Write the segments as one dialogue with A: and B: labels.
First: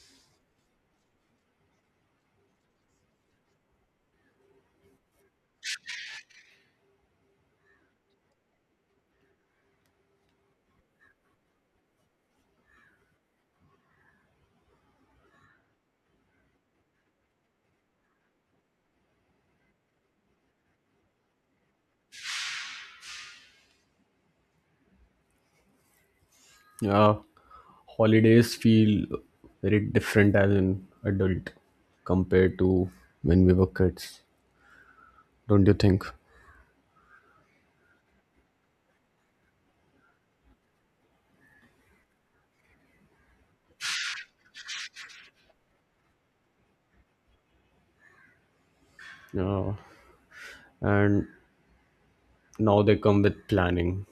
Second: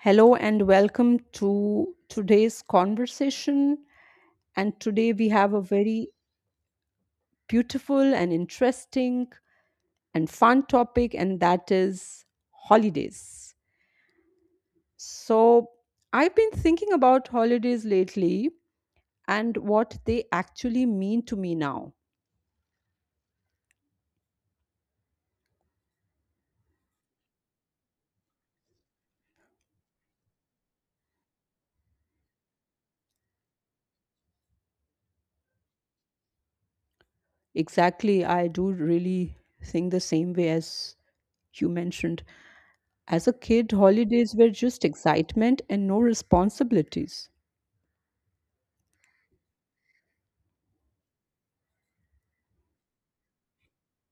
A: Hello and welcome to today's conversation. And today we have a very beautiful and interesting and fun topic, and that is holidays. So, I've been thinking about holidays lately and what they actually mean to me now.
B: Yeah, holidays feel very different as an adult compared to when we were kids, don't you think?
A: Exactly, I do really think the same way as you mentioned. As a kid, holidays were just excitement and no responsibilities.
B: Yeah, and now they come with planning,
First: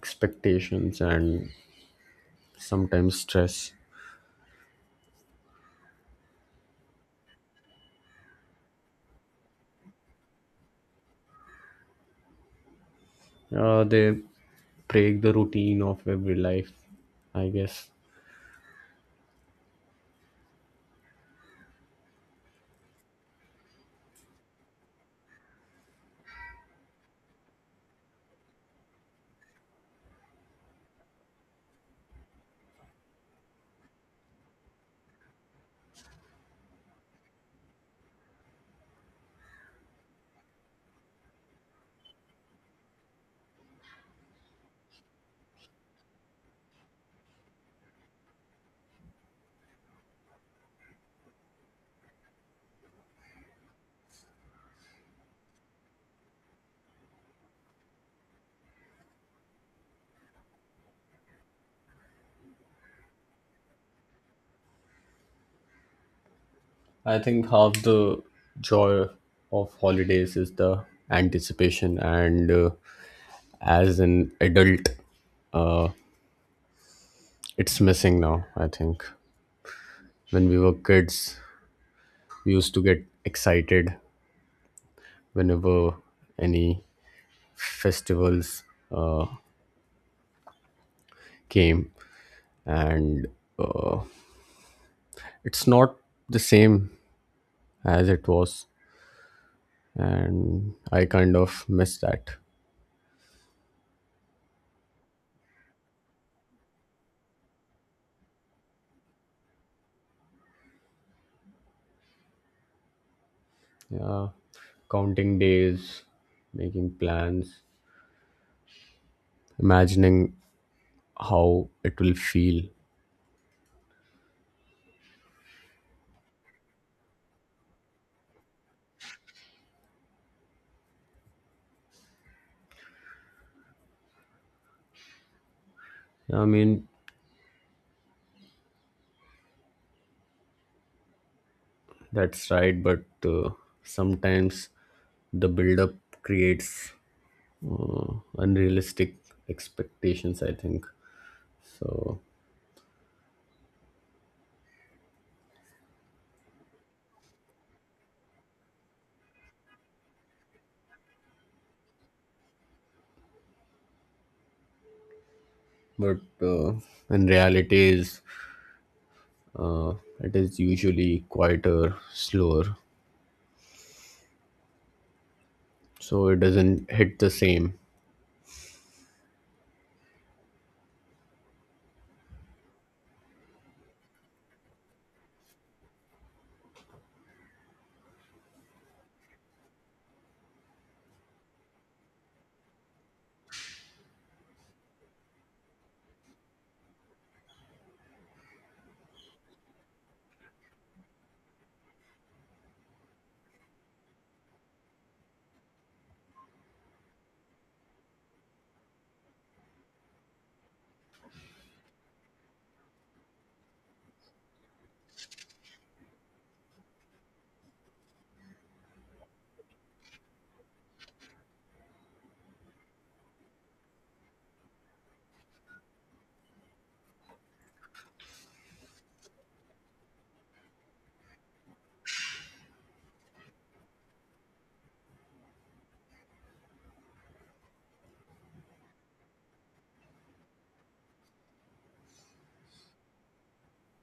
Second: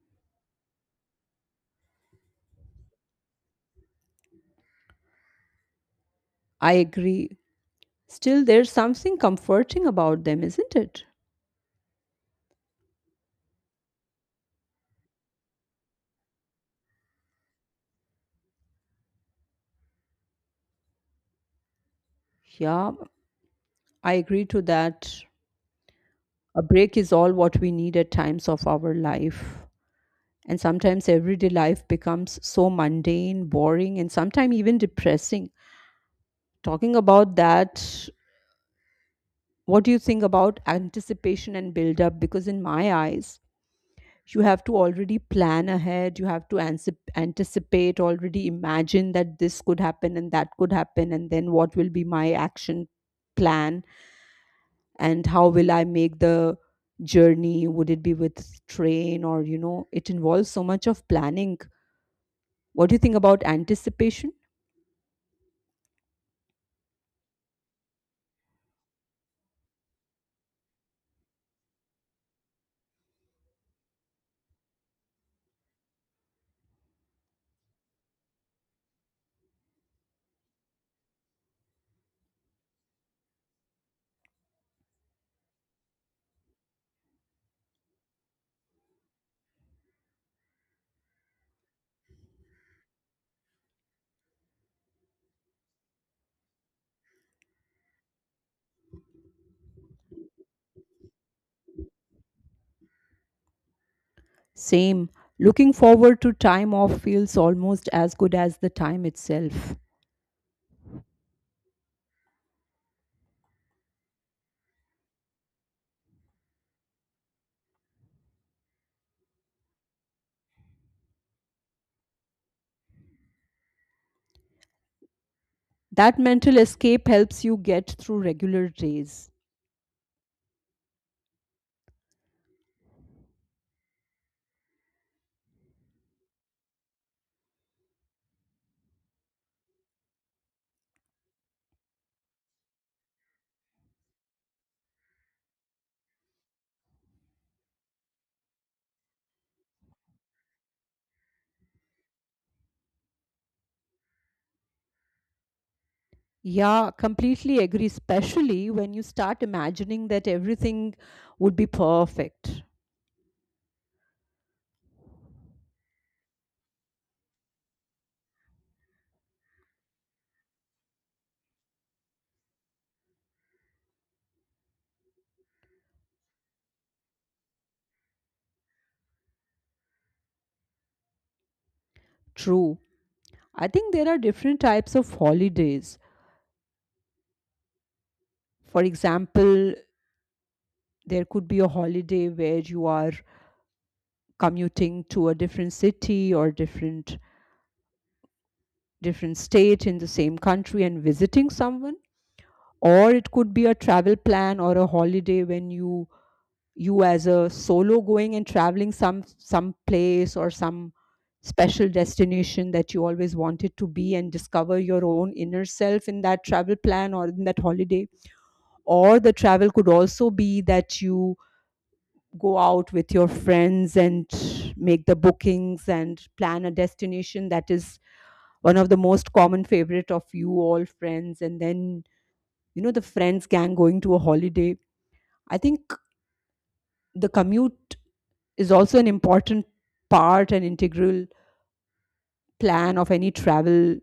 B: expectations, and sometimes stress.
A: I agree. Still, there's something comforting about them, isn't it?
B: Yeah, they break the routine of every life, I guess.
A: Yeah, I agree to that. A break is all what we need at times of our life. And sometimes everyday life becomes so mundane, boring, and sometimes even depressing. Talking about that, what do you think about anticipation and build up? Because in my eyes, you have to already plan ahead, you have to anticipate, already imagine that this could happen and that could happen, and then what will be my action plan, and how will I make the journey? Would it be with train? Or, you know, it involves so much of planning. What do you think about anticipation?
B: I think half the joy of holidays is the anticipation, and as an adult, it's missing now, I think. When we were kids we used to get excited whenever any festivals came, and uh, it's not the same as it was, and I kind of miss that.
A: Same. Looking forward to time off feels almost as good as the time itself.
B: Yeah, counting days, making plans, imagining how it will feel.
A: That mental escape helps you get through regular days.
B: Yeah, I mean that's right, but sometimes the build up creates uh, unrealistic expectations, I think so.
A: Yeah, completely agree, especially when you start imagining that everything would be perfect.
B: But uh, in reality is, uh, it is usually quieter, slower, so it doesn't hit the same.
A: True. I think there are different types of holidays. For example, there could be a holiday where you are commuting to a different city or different state in the same country and visiting someone, or it could be a travel plan or a holiday when you as a solo going and traveling some place or some special destination that you always wanted to be and discover your own inner self in that travel plan or in that holiday. Or the travel could also be that you go out with your friends and make the bookings and plan a destination that is one of the most common favorite of you all friends, and then, you know, the friends gang going to a holiday. I think the commute is also an important part and integral plan of any travel.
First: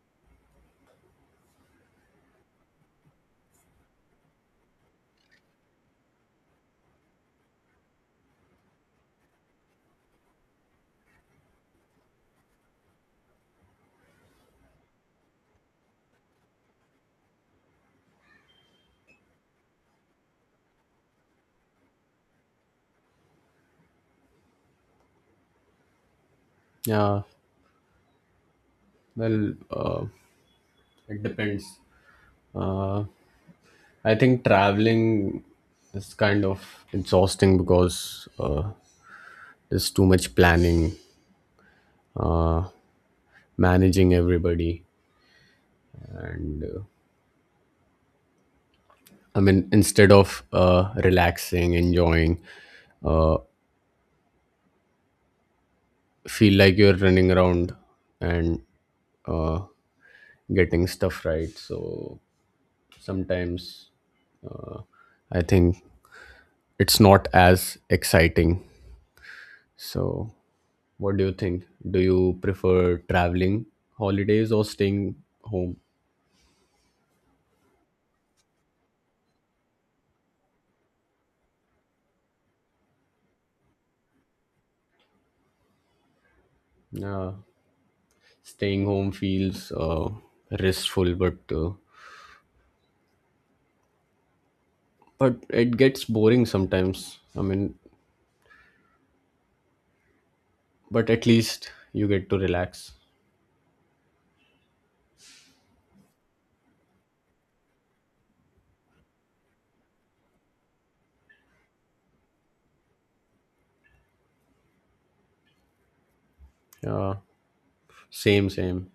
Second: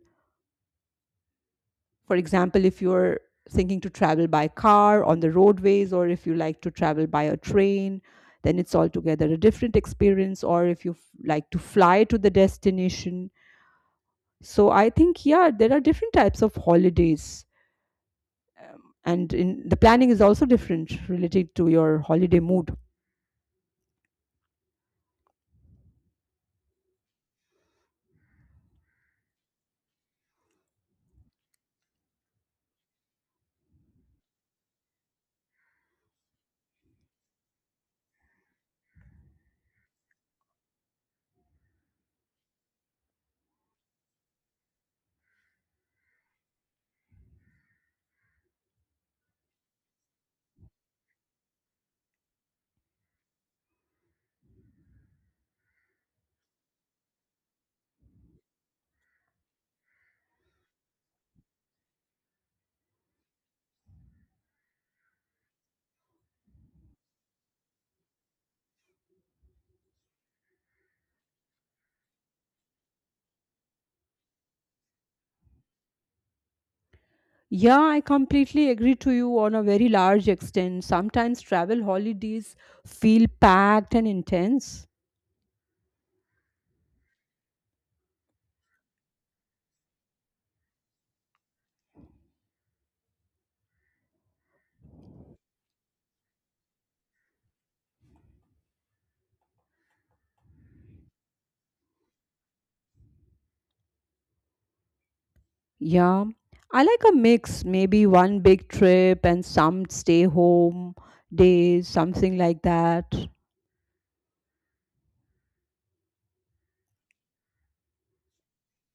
A: For example, if you're thinking to travel by car on the roadways, or if you like to travel by a train, then it's altogether a different experience. Or if you like to fly to the destination. So I think, yeah, there are different types of holidays. And in, the planning is also different related to your holiday mood.
B: Yeah, well, uh, it depends. uh, I think traveling is kind of exhausting because uh, there's too much planning, uh, managing everybody, and I mean instead of relaxing, enjoying, uh, feel like you're running around and uh, getting stuff right. So sometimes I think it's not as exciting. So, what do you think? Do you prefer traveling holidays or staying home?
A: Yeah, I completely agree to you on a very large extent. Sometimes travel holidays feel packed and intense.
B: Yeah, staying home feels restful, but it gets boring sometimes. I mean, but at least you get to relax.
A: Yeah. I like a mix, maybe one big trip and some stay home days, something like that.
B: Yeah, same, same.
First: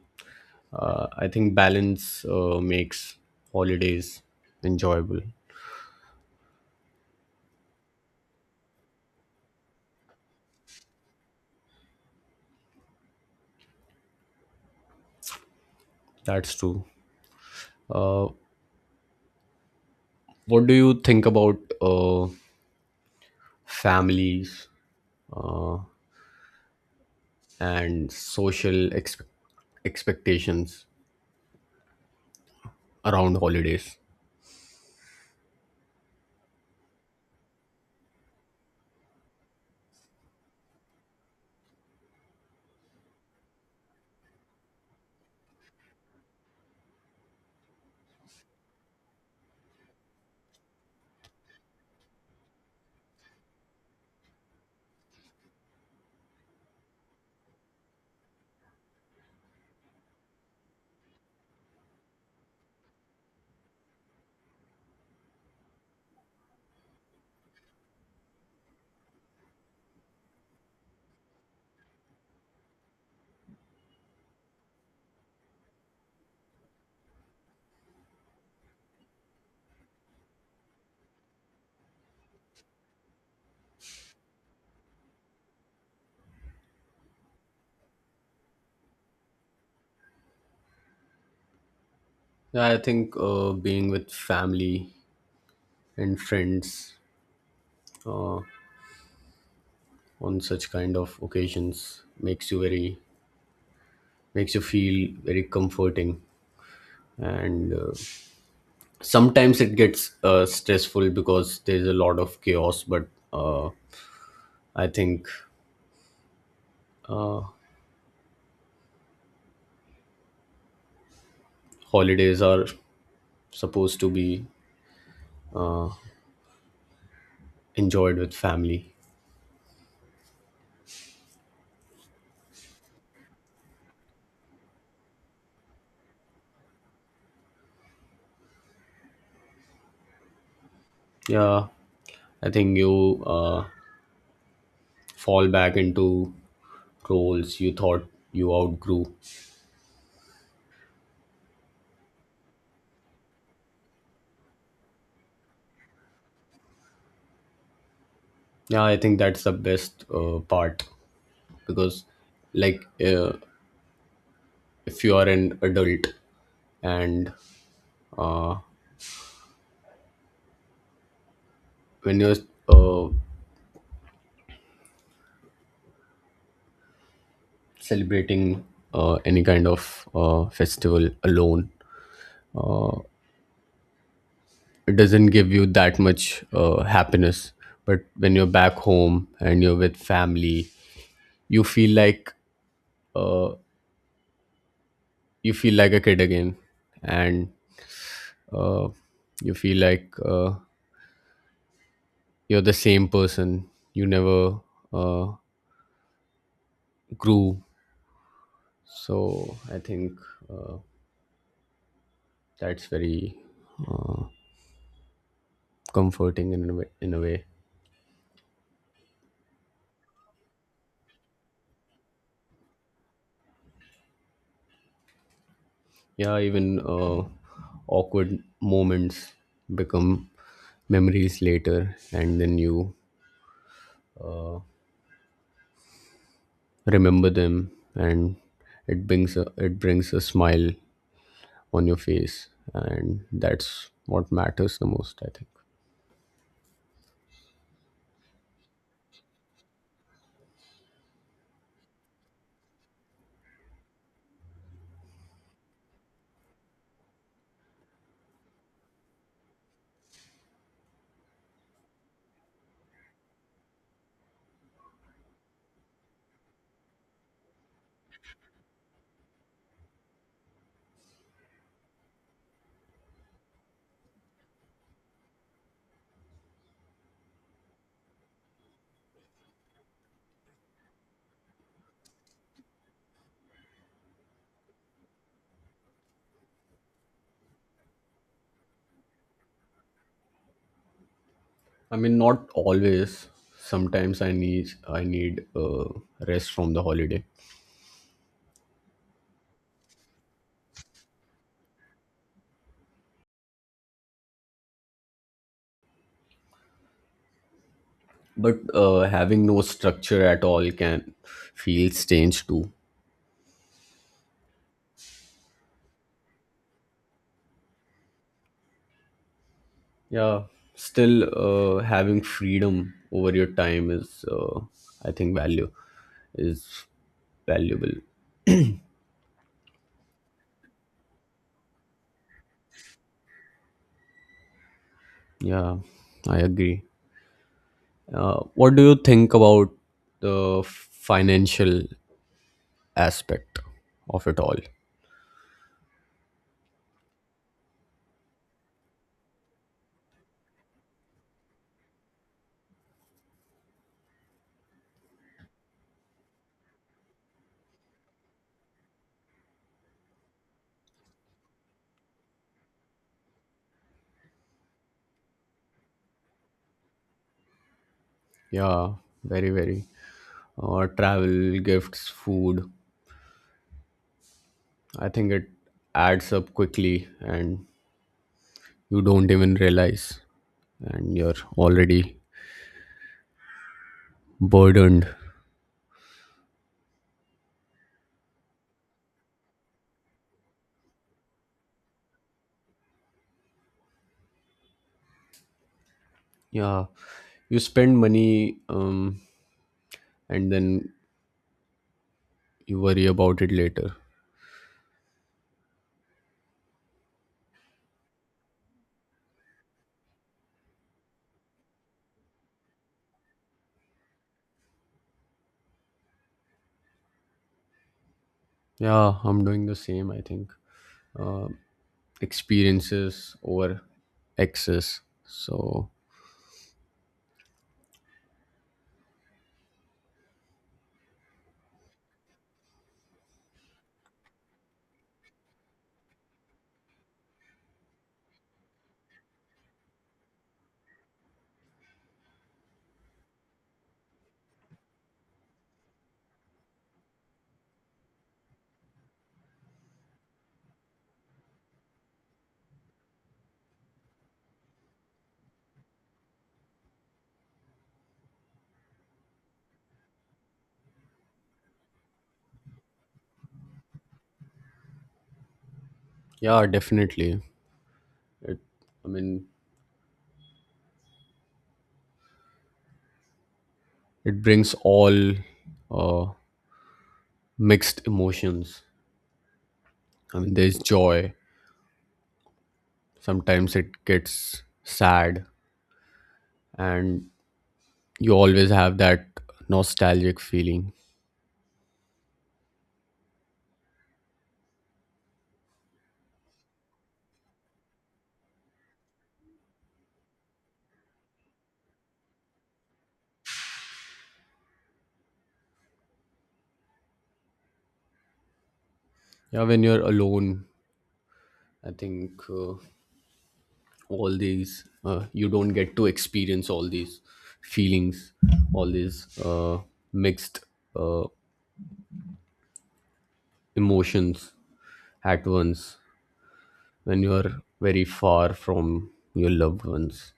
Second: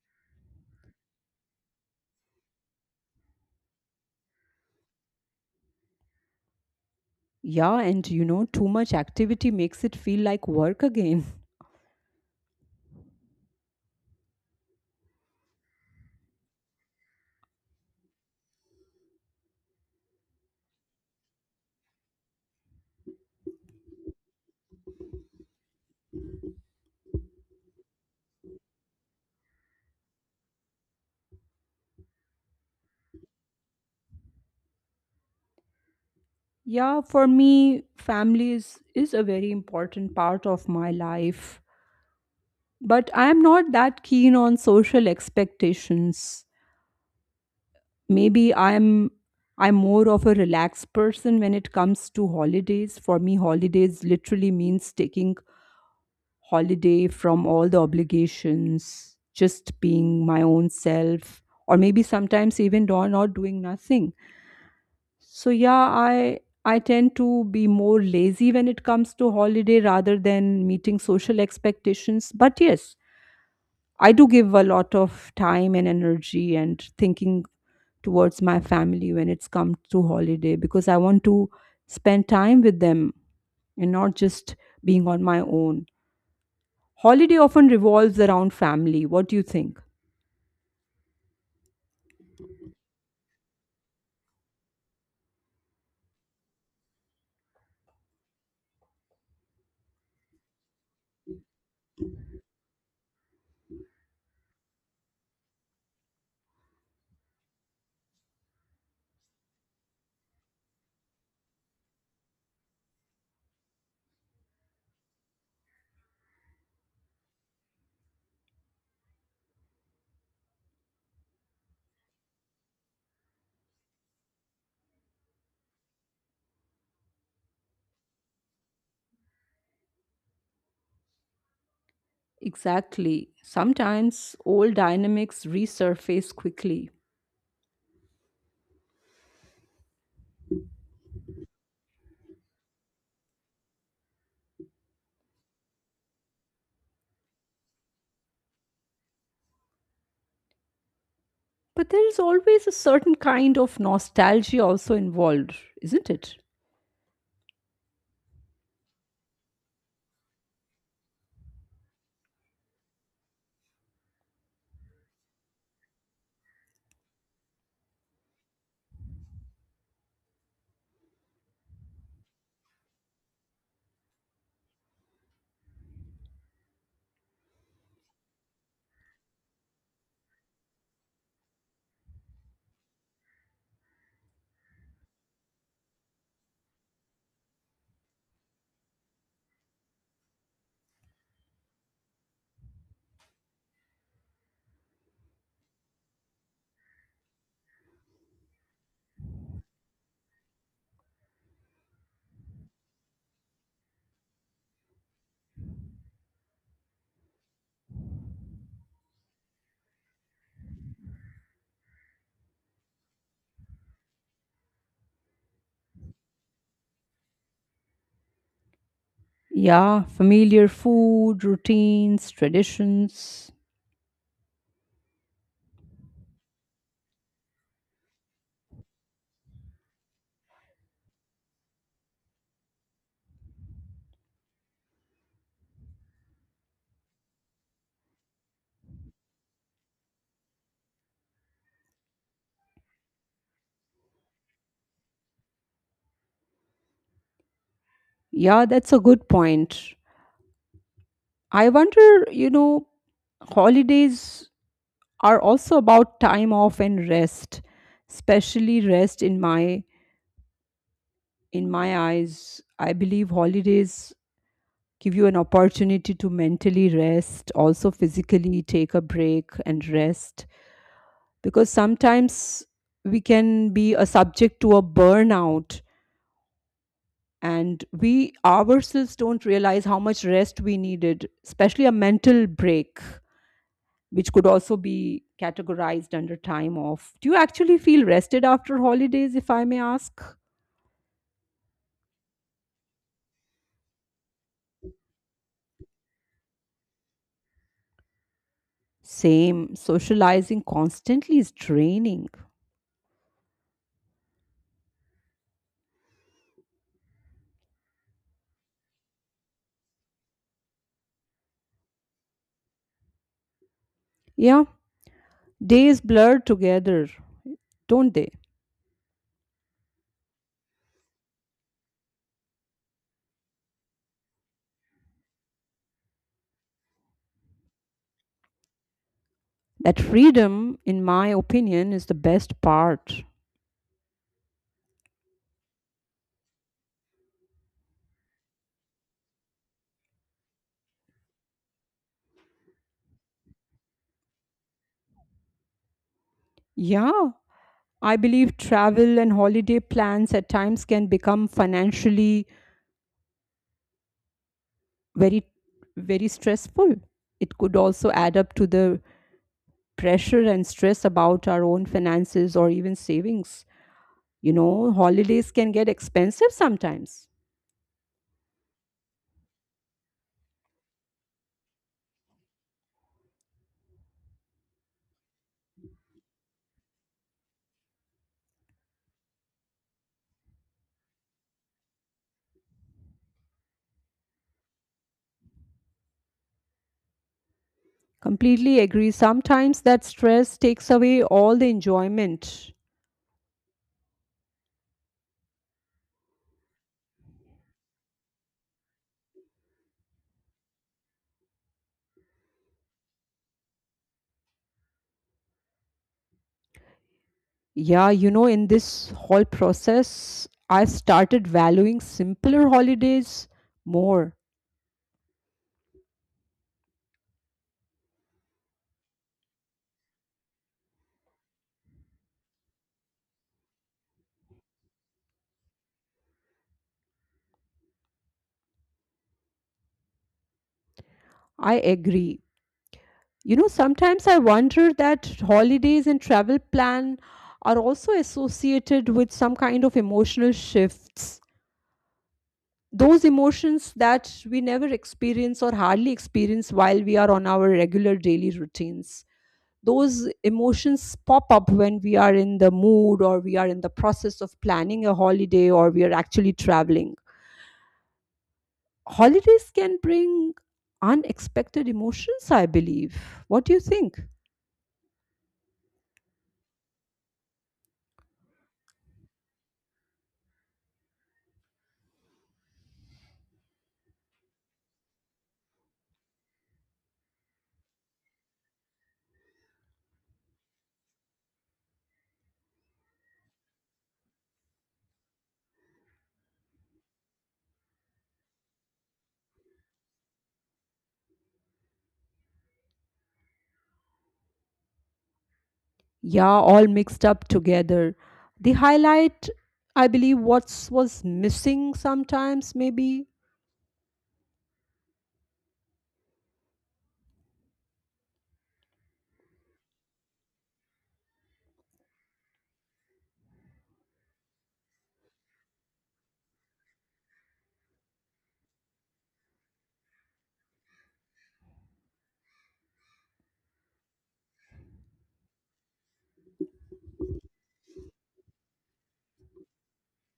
B: I think balance makes holidays enjoyable.
A: Yeah, and you know, too much activity makes it feel like work again.
B: That's true. Uh, what do you think about families and expectations around holidays?
A: Yeah, for me, family is a very important part of my life. But I'm not that keen on social expectations. Maybe I'm more of a relaxed person when it comes to holidays. For me, holidays literally means taking holiday from all the obligations, just being my own self, or maybe sometimes even not doing nothing. So yeah, I tend to be more lazy when it comes to holiday rather than meeting social expectations. But yes, I do give a lot of time and energy and thinking towards my family when it's come to holiday because I want to spend time with them and not just being on my own. Holiday often revolves around family. What do you think?
B: Yeah, I think being with family and friends on such kind of occasions makes you feel very comforting, and sometimes it gets stressful because there's a lot of chaos, but uh, I think holidays are supposed to be enjoyed with family.
A: Exactly. Sometimes old dynamics resurface quickly.
B: Yeah, I think you fall back into roles you thought you outgrew.
A: But there is always a certain kind of nostalgia also involved, isn't it?
B: Yeah, I think that's the best part, because, like, if you are an adult and when you're uh, celebrating any kind of festival alone, it doesn't give you that much happiness, but when you're back home and you're with family, you feel like you feel like a kid again, and uh, you feel like you're the same person, you never uh, grew. So I think uh, that's very comforting in a way, in a way.
A: Yeah, familiar food, routines, traditions.
B: Yeah, even awkward moments become memories later, and then you remember them and it brings a smile on your face, and that's what matters the most, I think.
A: Yeah, that's a good point. I wonder, you know, holidays are also about time off and rest, especially rest in my eyes. I believe holidays give you an opportunity to mentally rest, also physically take a break and rest because sometimes we can be a subject to a burnout and we ourselves don't realize how much rest we needed, especially a mental break, which could also be categorized under time off. Do you actually feel rested after holidays, if I may ask?
B: I mean not always, sometimes I need rest from the holiday.
A: Same. Socializing constantly is draining.
B: But having no structure at all can feel strange too.
A: Yeah, days blur together, don't they?
B: Yeah, still, having freedom over your time is, I think, value is valuable.
A: That freedom, in my opinion, is the best part.
B: Yeah, I agree. What do you think about the financial aspect of it all?
A: Yeah, I believe travel and holiday plans at times can become financially very, very stressful. It could also add up to the pressure and stress about our own finances or even savings. You know, holidays can get expensive sometimes.
B: Yeah, very, very. Travel, gifts, food. I think it adds up quickly and you don't even realize, and you're already burdened.
A: Completely agree. Sometimes that stress takes away all the enjoyment.
B: Yeah, you spend money, and then you worry about it later.
A: Yeah, you know, in this whole process, I started valuing simpler holidays more.
B: Yeah, I'm doing the same, I think. Uh, experiences over excess, so
A: I agree. You know, sometimes I wonder that holidays and travel plan are also associated with some kind of emotional shifts, those emotions that we never experience or hardly experience while we are on our regular daily routines. Those emotions pop up when we are in the mood or we are in the process of planning a holiday or we are actually traveling. Holidays can bring unexpected emotions, I believe. What do you think?
B: yeah, definitely. It i mean it brings all uh, mixed emotions. I mean, there's joy, sometimes it gets sad, and you always have that nostalgic feeling.
A: Yeah, all mixed up together. They highlight, I believe, what's was missing sometimes, maybe.
B: Yeah, when you're alone I think all these you don't get to experience all these feelings, all these mixed uh, emotions at once, when you are very far from your loved ones.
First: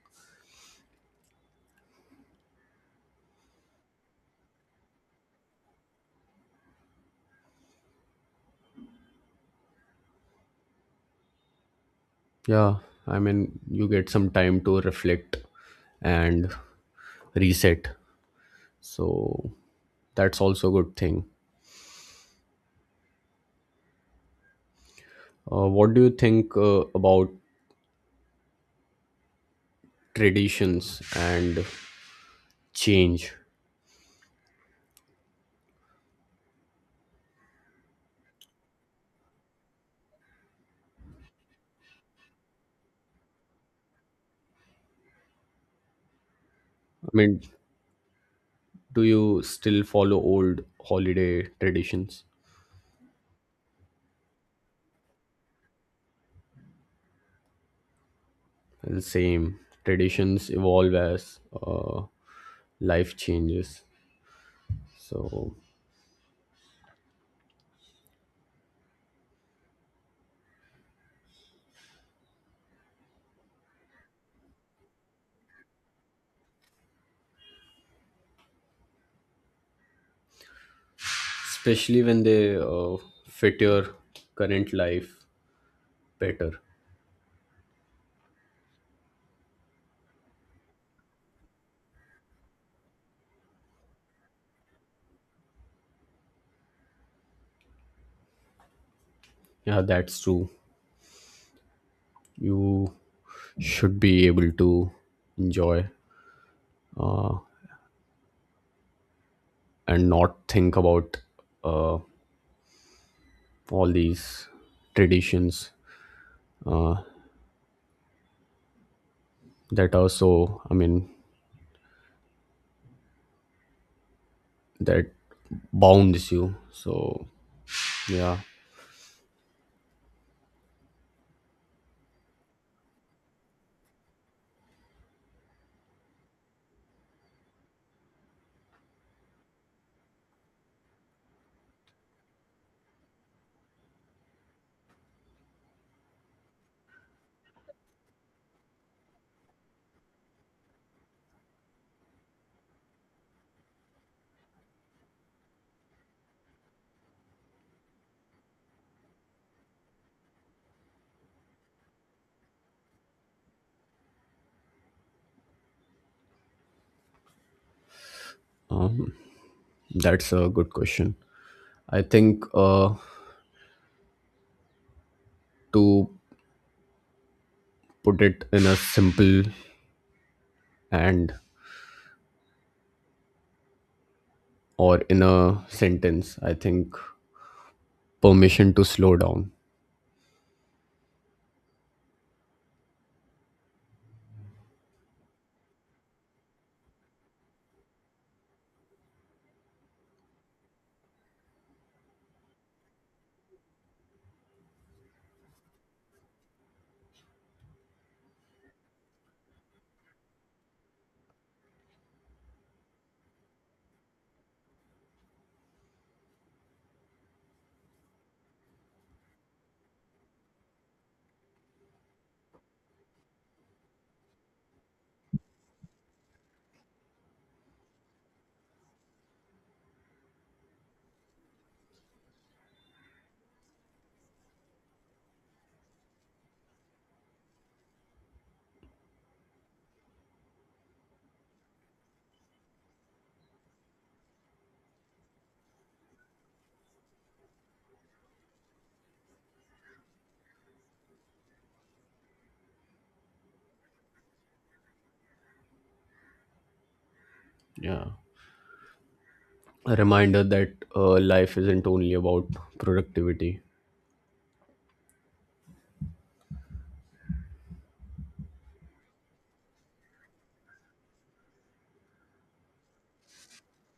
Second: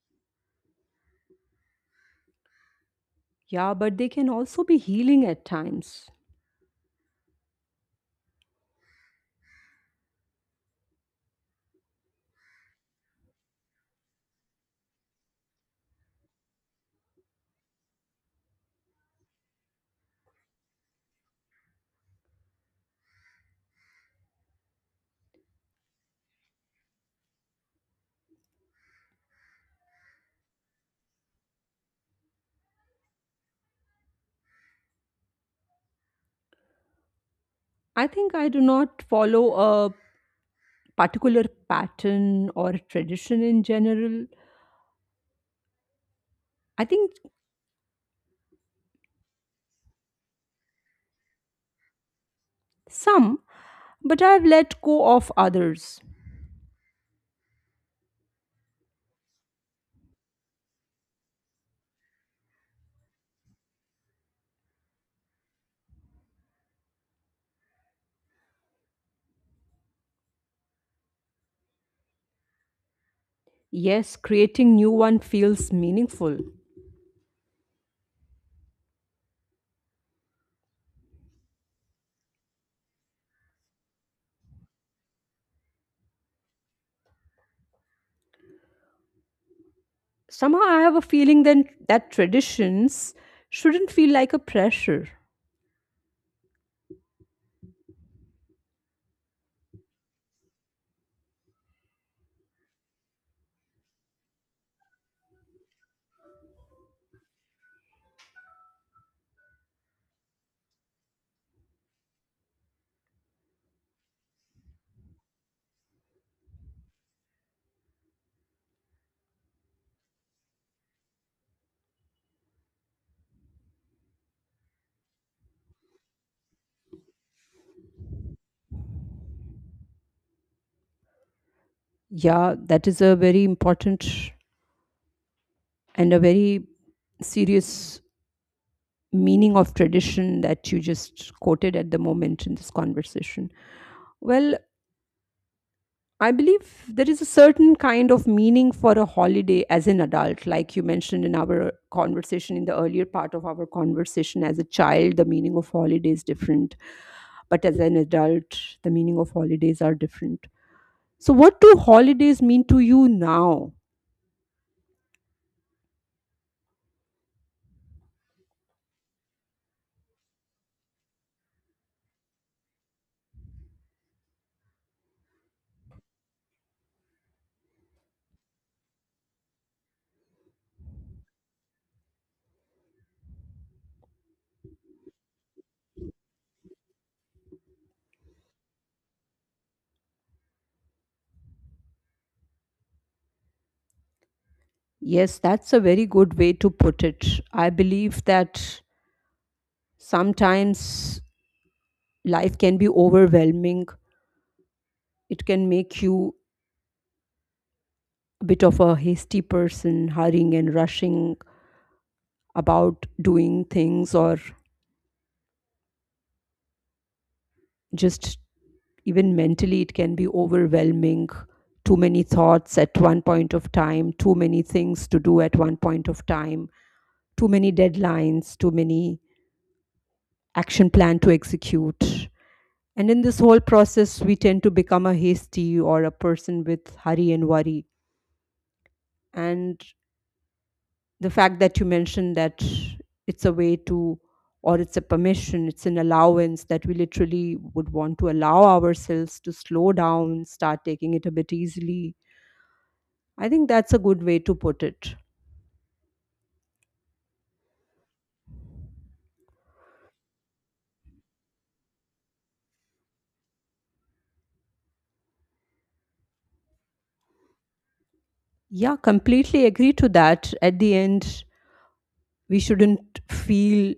A: Yeah, but they can also be healing at times.
B: Yeah, I mean, you get some time to reflect and reset. So that's also a good thing. What do you think about traditions and change?
A: I think I do not follow a particular pattern or tradition in general. I
B: I
A: think
B: mean, do you still follow old holiday traditions?
A: some, but I've let go of others.
B: The same traditions evolve as life changes. So
A: Yes, creating new one feels meaningful.
B: especially when they fit your current life better.
A: Somehow I have a feeling then that traditions shouldn't feel like a pressure.
B: Yeah, that's true, you should be able to enjoy and not think about uh, all these traditions that are so, I mean, that bounds you. So yeah.
A: Yeah, that is a very important and a very serious meaning of tradition that you just quoted at the moment in this conversation. Well, I believe there is a certain kind of meaning for a holiday as an adult, like you mentioned in our conversation, in the earlier part of our conversation. As a child, the meaning of holiday is different, but as an adult, the meaning of holidays are different. So, what do holidays mean to you now?
B: That's a good question. I think to put it in a simple and, or in a sentence, I think, permission to slow down.
A: Yes, that's a very good way to put it. I believe that sometimes life can be overwhelming, it can make you a bit of a hasty person, hurrying and rushing about doing things, or just even mentally it can be overwhelming. Too many thoughts at one point of time, too many things to do at one point of time, too many deadlines, too many action plan to execute. And in this whole process we tend to become a hasty or a person with hurry and worry. And the fact that you mentioned that it's a way to, or it's a permission, it's an allowance that we literally would want to allow ourselves to slow down, start taking it a bit easily. I think that's a good way to put it.
B: Yeah. A reminder that life isn't only about productivity.
A: Yeah, completely agree to that. At the end, we shouldn't feel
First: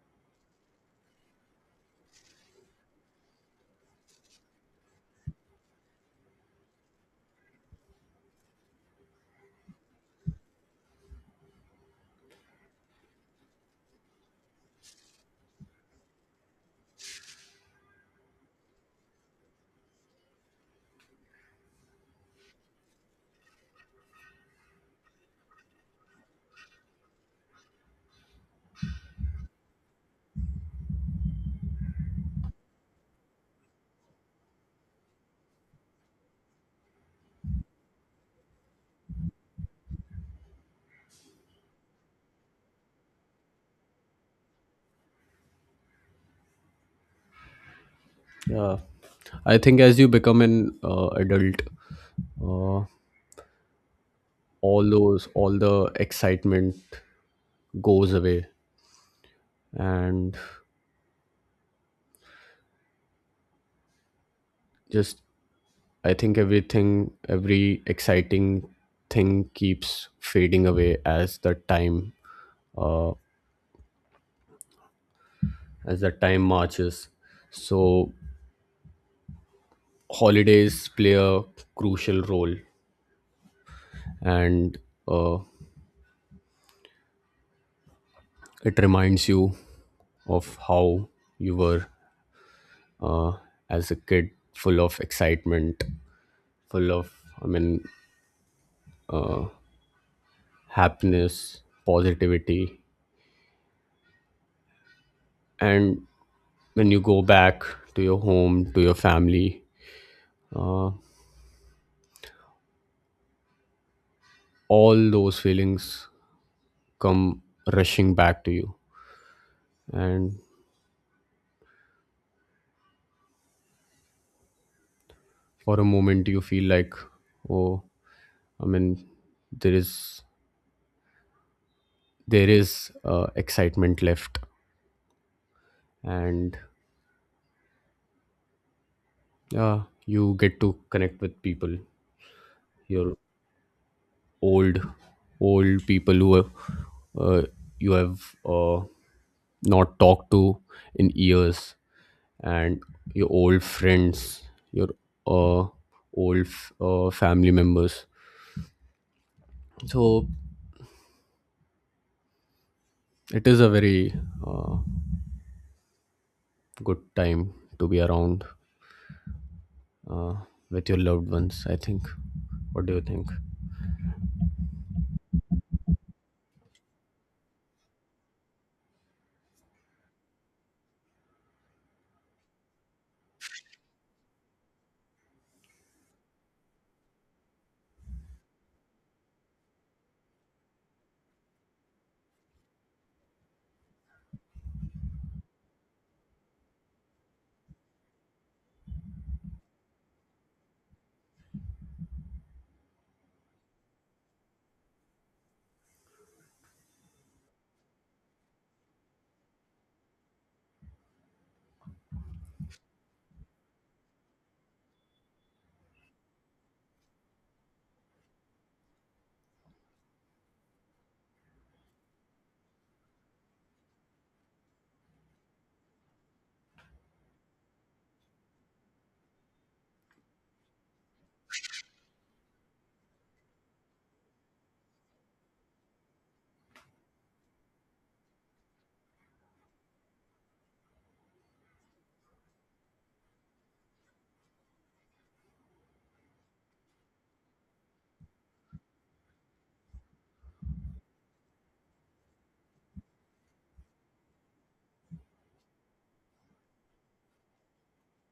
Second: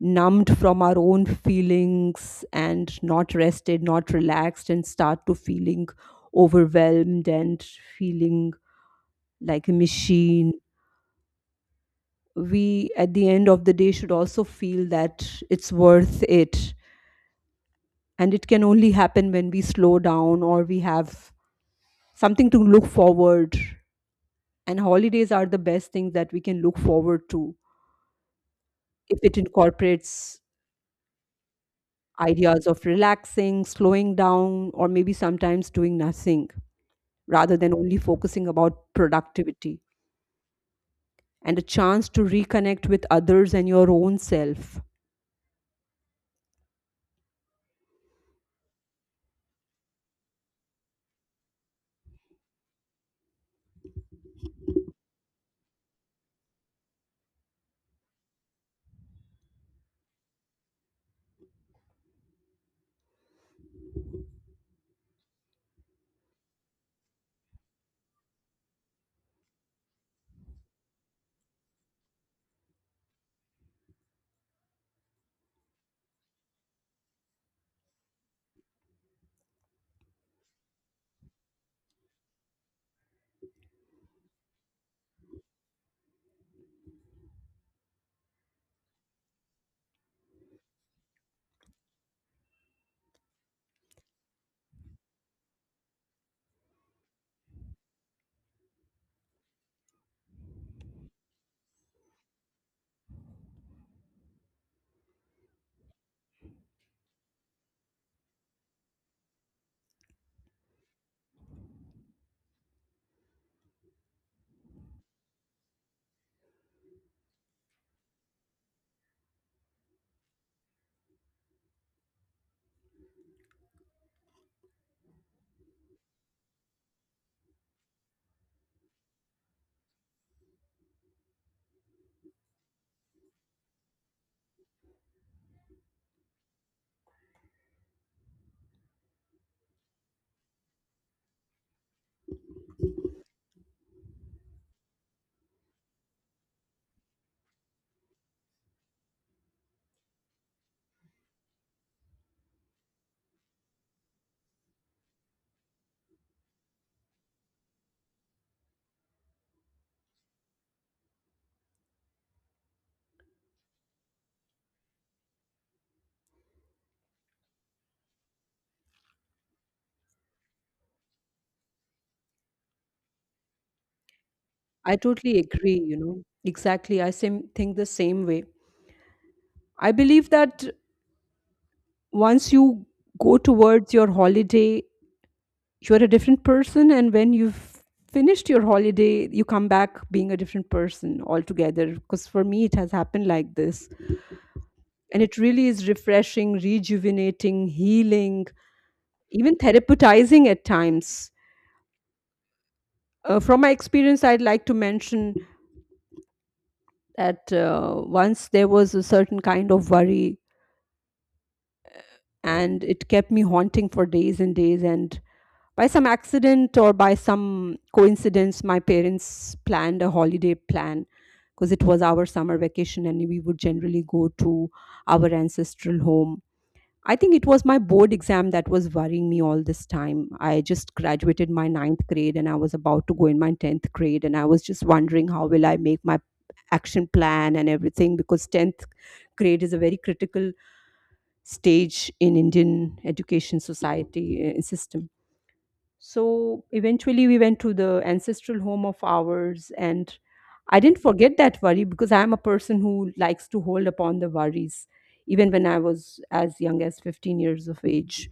A: numbed from our own feelings and not rested, not relaxed, and start to feeling overwhelmed and feeling like a machine. We at the end of the day should also feel that it's worth it, and it can only happen when we slow down or we have something to look forward. And holidays are the best thing that we can look forward to if it incorporates ideas of relaxing, slowing down, or maybe sometimes doing nothing rather than only focusing about productivity, and a chance to reconnect with others and your own self.
B: Yeah. I think as you become an adult, uh, all the excitement goes away, and just, I think everything, every exciting thing keeps fading away as as the time marches. So holidays play a crucial role, and uh, it reminds you of how you were uh, as a kid, full of excitement, full of, I mean, happiness, positivity, and when you go back to your home, to your family, all those feelings come rushing back to you, and for a moment you feel like, oh, I mean, there is there is excitement left. And yeah, you get to connect with people, your old, old people who are, uh, you have uh, not talked to in years, and your old friends, your uh, family members. So it is a very good time to be around with your loved ones, I think. What do you think?
A: I totally agree, you know. Exactly, I think the same way. I believe that once you go towards your holiday, you're a different person, and when you've finished your holiday, you come back being a different person altogether. Because for me, it has happened like this, and it really is refreshing, rejuvenating, healing, even therapizing at times. From my experience, I'd like to mention that once there was a certain kind of worry, and it kept me haunting for days and days, and by some accident or by some coincidence, my parents planned a holiday plan because it was our summer vacation and we would generally go to our ancestral home. I think it was my board exam that was worrying me all this time. I just graduated my ninth grade and I was about to go in my 10th grade, and I was just wondering how will I make my action plan and everything because 10th grade is a very critical stage in Indian education society system. So eventually, we went to the ancestral home of ours, and I didn't forget that worry because I'm a person who likes to hold upon the worries, even when I was as young as 15 years of age.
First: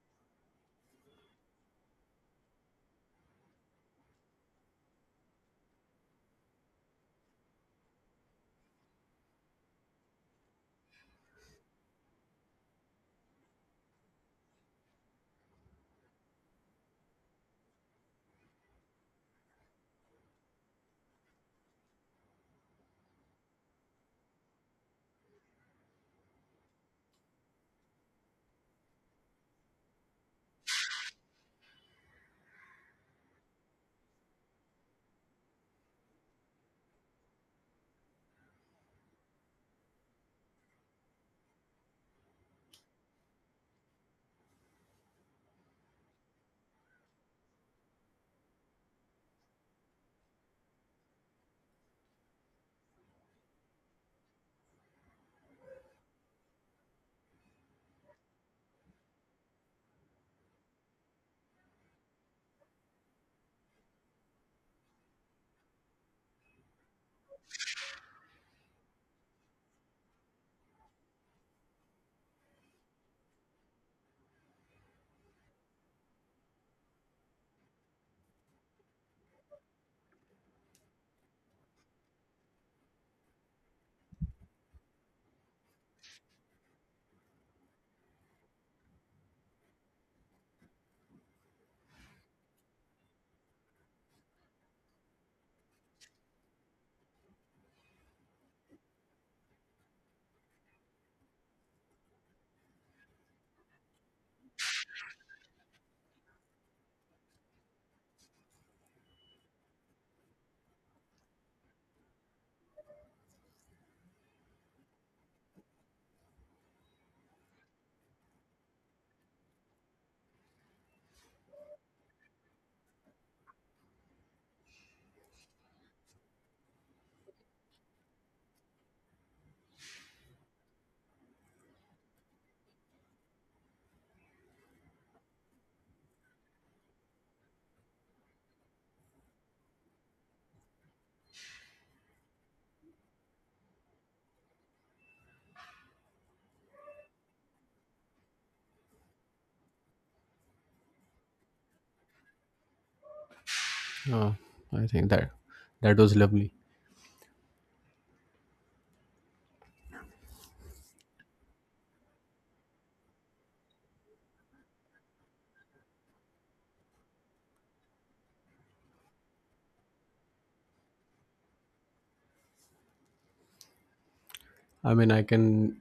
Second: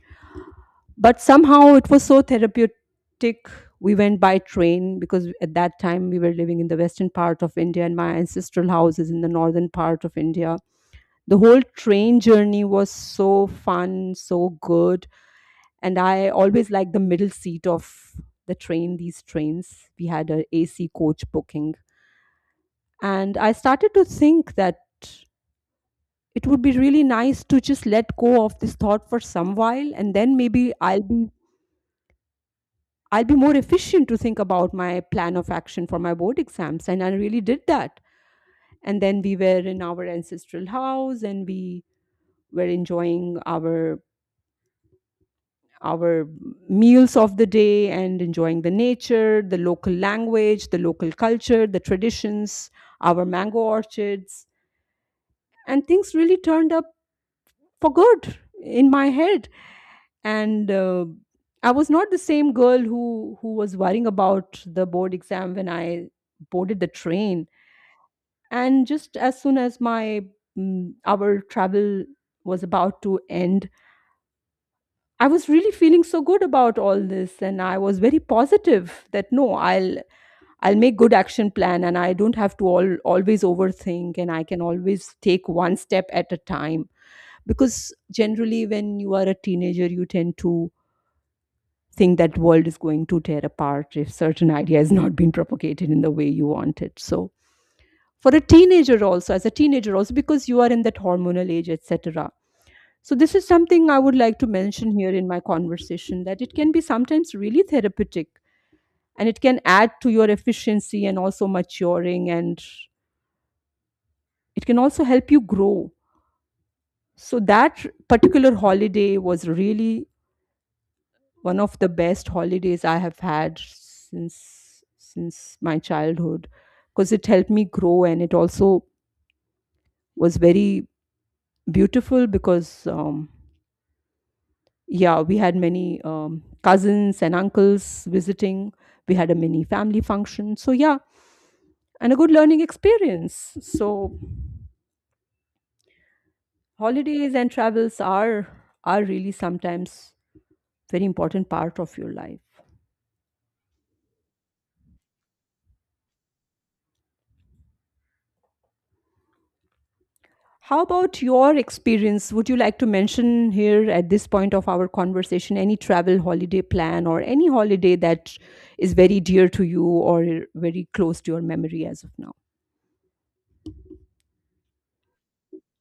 A: But somehow it was so therapeutic. We went by train because at that time we were living in the western part of India, and my ancestral house is in the northern part of India. The whole train journey was so fun, so good. And I always like the middle seat of the train. These trains, we had a AC coach booking. And I started to think that it would be really nice to just let go of this thought for some while, and then maybe I'll be more efficient to think about my plan of action for my board exams. And I really did that. And then we were in our ancestral house and we were enjoying our meals of the day and enjoying the nature, the local language, the local culture, the traditions, our mango orchards. And things really turned up for good in my head. And I was not the same girl who was worrying about the board exam when I boarded the train. And just as soon as my our travel was about to end, I was really feeling so good about all this, and I was very positive that no, I'll make good action plan and I don't have to always overthink, and I can always take one step at a time. Because generally when you are a teenager you tend to think that world is going to tear apart if certain idea has not been propagated in the way you want it. So for a teenager also, as a teenager also, because you are in that hormonal age, etc. So, this is something I would like to mention here in my conversation, that it can be sometimes really therapeutic, and it can add to your efficiency and also maturing, and it can also help you grow. So, that particular holiday was really one of the best holidays I have had since my childhood because it helped me grow, and it also was very beautiful because yeah, we had many cousins and uncles visiting. We had a mini family function, so yeah. And a good learning experience. So holidays and travels are really sometimes very important part of your life.
B: Yeah, I think that that was lovely.
A: How about your experience? Would you like to mention here at this point of our conversation any travel holiday plan or any holiday that is very dear to you or very close to your memory as of now?
B: I mean, I can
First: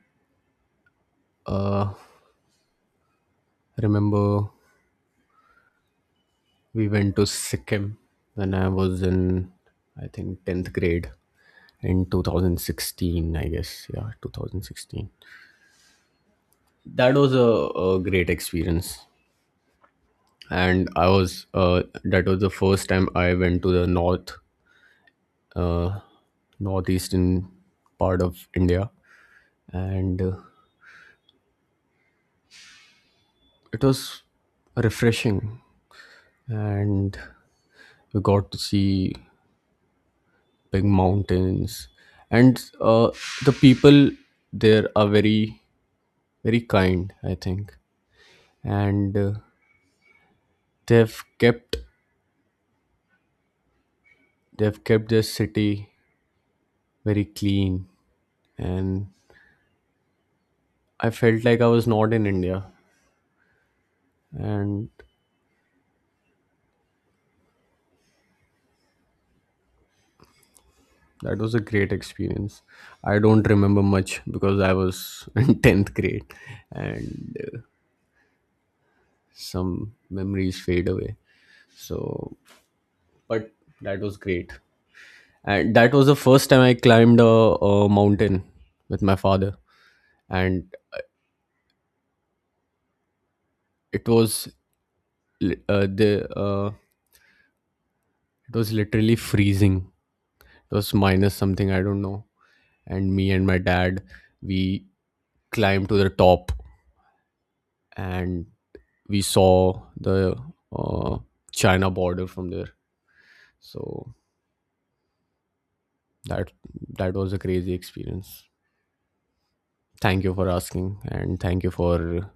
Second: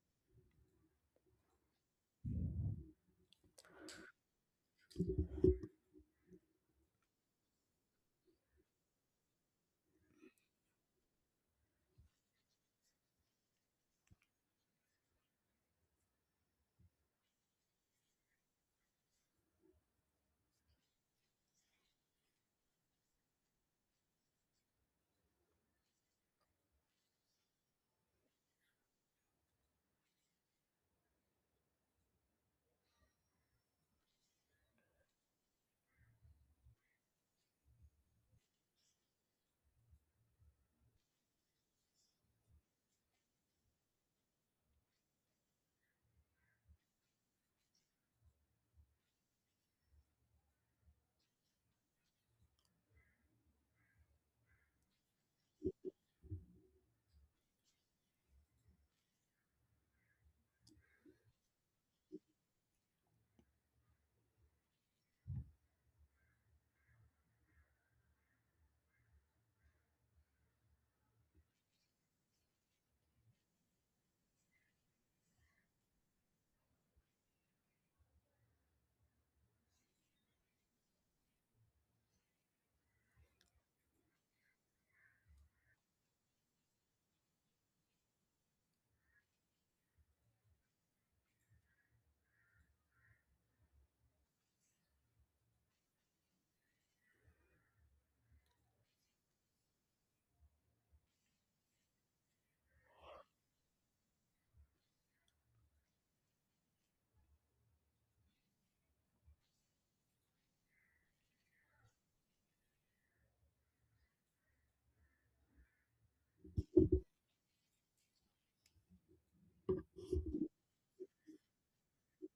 B: uh, remember, we went to Sikkim when I was in, I think, 10th grade in 2016, I guess. Yeah, 2016. That was a great experience. And I was, that was the first time I went to the north, uh, northeastern part of India. And it was refreshing. And we got to see big mountains. And the people there are very kind, I think. And they've kept they've kept this city very clean, and I felt like I was not in India, and that was a great experience. I don't remember much because I was in tenth grade, and some memories fade away. So, but that was great, and that was the first time I climbed a mountain with my father, and it was li- the it was literally freezing. It was minus something, I don't know. And me and my dad, we climbed to the top and we saw the uh, China border from there. So that that was a crazy experience. Thank you for asking, and thank you for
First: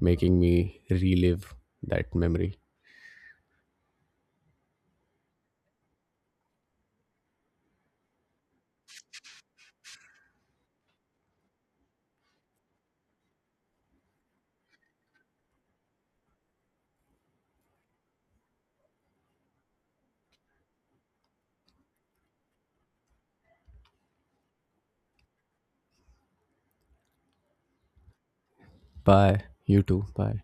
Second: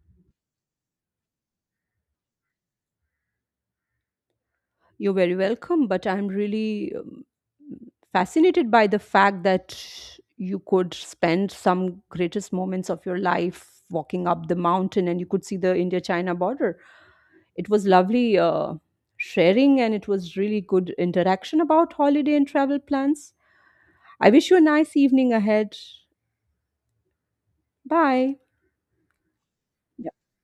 B: making me relive that memory.
A: You're very welcome, but I'm really fascinated by the fact that you could spend some greatest moments of your life walking up the mountain and you could see the India China border. It was lovely sharing, and it was really good interaction about holiday and travel plans. I wish you a nice evening ahead. Bye.
B: Bye. You too. Bye.